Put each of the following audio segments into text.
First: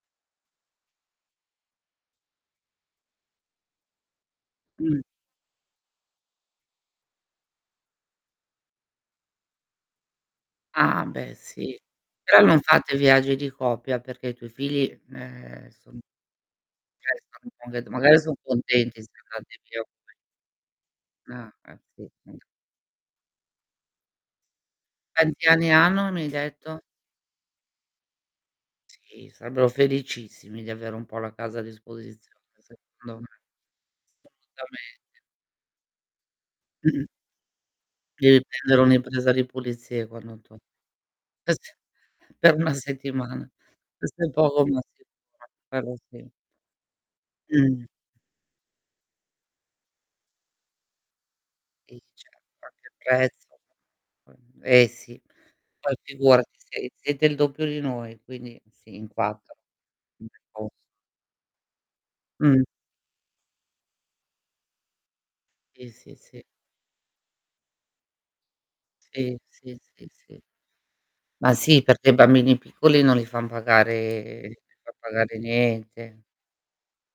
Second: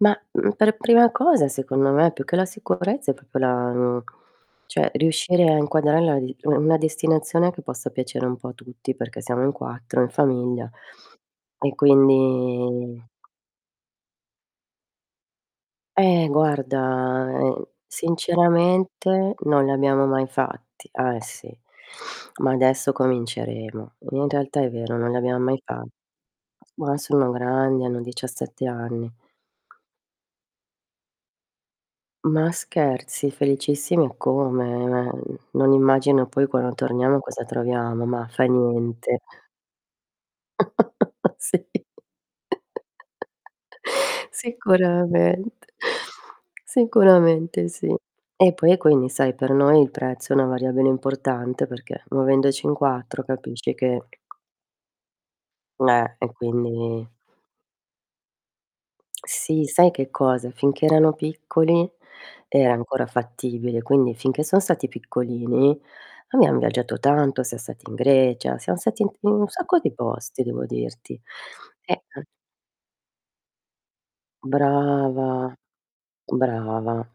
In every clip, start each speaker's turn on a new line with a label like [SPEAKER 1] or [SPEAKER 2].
[SPEAKER 1] Mah, mhmm, per prima cosa secondo me più che la sicurezza è proprio la mhmm, cioè
[SPEAKER 2] Mh.
[SPEAKER 1] riuscire a inquadrarla d u una destinazione che possa piacere un po' a tutti perché siamo in 4 in famiglia
[SPEAKER 2] Ah beh
[SPEAKER 1] e
[SPEAKER 2] sì, però non fate
[SPEAKER 1] quindi
[SPEAKER 2] viaggi di coppia perché i tuoi figli, ehm, son
[SPEAKER 1] Eh
[SPEAKER 2] cioè,
[SPEAKER 1] guarda,
[SPEAKER 2] sono
[SPEAKER 1] mhmm,
[SPEAKER 2] [unintelligible] magari son contenti se
[SPEAKER 1] sinceramente non li
[SPEAKER 2] [unintelligible]
[SPEAKER 1] abbiamo mai fatti. Eh sì,
[SPEAKER 2] Ah, ah sì. Mh.
[SPEAKER 1] ma adesso cominceremo. In realtà è vero, non li abbiam
[SPEAKER 2] Quanti
[SPEAKER 1] mai
[SPEAKER 2] anni
[SPEAKER 1] fa
[SPEAKER 2] hanno mi hai detto?
[SPEAKER 1] ma sono grandi, hanno 17 anni.
[SPEAKER 2] Sì, sarebbero felicissimi di avere un po' la casa a disposizione
[SPEAKER 1] Ma
[SPEAKER 2] secondo me.
[SPEAKER 1] scherzi, felicissimi eccome. Meh,
[SPEAKER 2] Assolutamente.
[SPEAKER 1] n non immagino poi quando
[SPEAKER 2] Mh-mh.
[SPEAKER 1] torniamo cosa troviamo; ma
[SPEAKER 2] Devi
[SPEAKER 1] fa
[SPEAKER 2] prendere
[SPEAKER 1] niente.
[SPEAKER 2] un'impresa di pulizie quando to
[SPEAKER 1] Sì,
[SPEAKER 2] per 1 settimana. Questo è poco ma sicuro,
[SPEAKER 1] sicuramente.
[SPEAKER 2] quello sì.
[SPEAKER 1] Sicuramente
[SPEAKER 2] Mh.
[SPEAKER 1] sì. E poi quindi sai per noi il prezzo è una variabile importante
[SPEAKER 2] [unintelligible]
[SPEAKER 1] perché muovendoci in 4
[SPEAKER 2] Eh s
[SPEAKER 1] capisci che
[SPEAKER 2] poi eh sì. Poi
[SPEAKER 1] Neh, e
[SPEAKER 2] figurati sei
[SPEAKER 1] quindi
[SPEAKER 2] siete il doppio di noi, quindi sì, in 4.
[SPEAKER 1] Sì, sai che cosa?
[SPEAKER 2] [unintelligible]
[SPEAKER 1] Finché erano piccoli
[SPEAKER 2] Mh.
[SPEAKER 1] era ancora fattibile, quindi finché son stati piccolini
[SPEAKER 2] Sì, sì, sì.
[SPEAKER 1] abbiam viaggiato tanto, siam stati in Grecia, siam stati in t in
[SPEAKER 2] Sì,
[SPEAKER 1] un
[SPEAKER 2] sì,
[SPEAKER 1] sacco di
[SPEAKER 2] sì, sì.
[SPEAKER 1] posti devo dirti.
[SPEAKER 2] Ma sì
[SPEAKER 1] Eh,
[SPEAKER 2] perché i
[SPEAKER 1] an
[SPEAKER 2] bambini piccoli non li fan pagare non li fa pagare
[SPEAKER 1] Brava,
[SPEAKER 2] niente.
[SPEAKER 1] brava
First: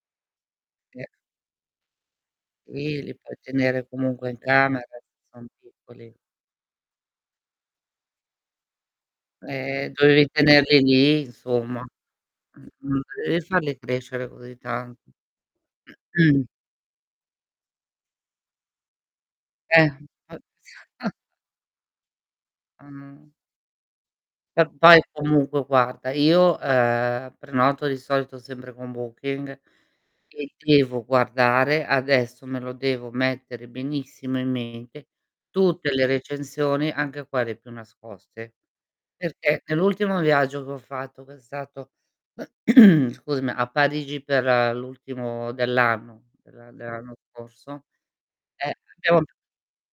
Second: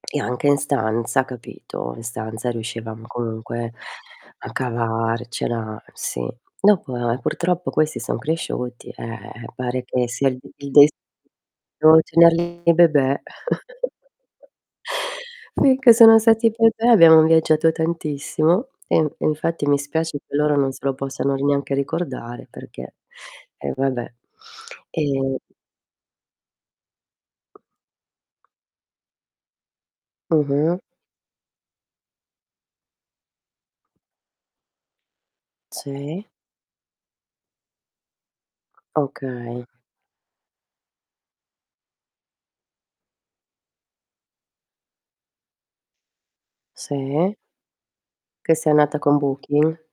[SPEAKER 1] e anche in
[SPEAKER 2] [unintelligible]
[SPEAKER 1] stanza capito. In stanza
[SPEAKER 2] Sì,
[SPEAKER 1] riuscivamo
[SPEAKER 2] li puoi
[SPEAKER 1] comunque,
[SPEAKER 2] tenere comunque in
[SPEAKER 1] a
[SPEAKER 2] camera, se son
[SPEAKER 1] cavarcela,
[SPEAKER 2] piccoli.
[SPEAKER 1] sì. Dopo, ehm, purtroppo questi son cresciuti, pare
[SPEAKER 2] Ehm,
[SPEAKER 1] che
[SPEAKER 2] dovevi
[SPEAKER 1] sia il d il
[SPEAKER 2] tenerli
[SPEAKER 1] de
[SPEAKER 2] lì insomma.
[SPEAKER 1] devo tenerli
[SPEAKER 2] Mh-mh,
[SPEAKER 1] bebè.
[SPEAKER 2] dovevi farli crescere così tanto.
[SPEAKER 1] Finché sono stati bebè abbiamo viaggiato tantissimo e i e infatti mi
[SPEAKER 2] Eh
[SPEAKER 1] spiace che
[SPEAKER 2] p
[SPEAKER 1] loro non se lo possano r neanche ricordare perché
[SPEAKER 2] Mh.
[SPEAKER 1] eh vabbè.
[SPEAKER 2] Va poi
[SPEAKER 1] Ehm
[SPEAKER 2] comunque guarda, io, ehm, prenoto di solito sempre con Booking e
[SPEAKER 1] Mh-mh.
[SPEAKER 2] devo guardare, adesso me lo devo mettere benissimo in mente, tutte le
[SPEAKER 1] Sì.
[SPEAKER 2] recensioni anche quelle più nascoste. Perché
[SPEAKER 1] Okay.
[SPEAKER 2] nell'ultimo viaggio che ho fatto, cos'è stato, scusami, a Parigi per l'ultimo dell'anno dell'a dell'anno
[SPEAKER 1] Sì.
[SPEAKER 2] scorso
[SPEAKER 1] Che sei
[SPEAKER 2] Eh,
[SPEAKER 1] andata con
[SPEAKER 2] abbiamo p
[SPEAKER 1] Booking?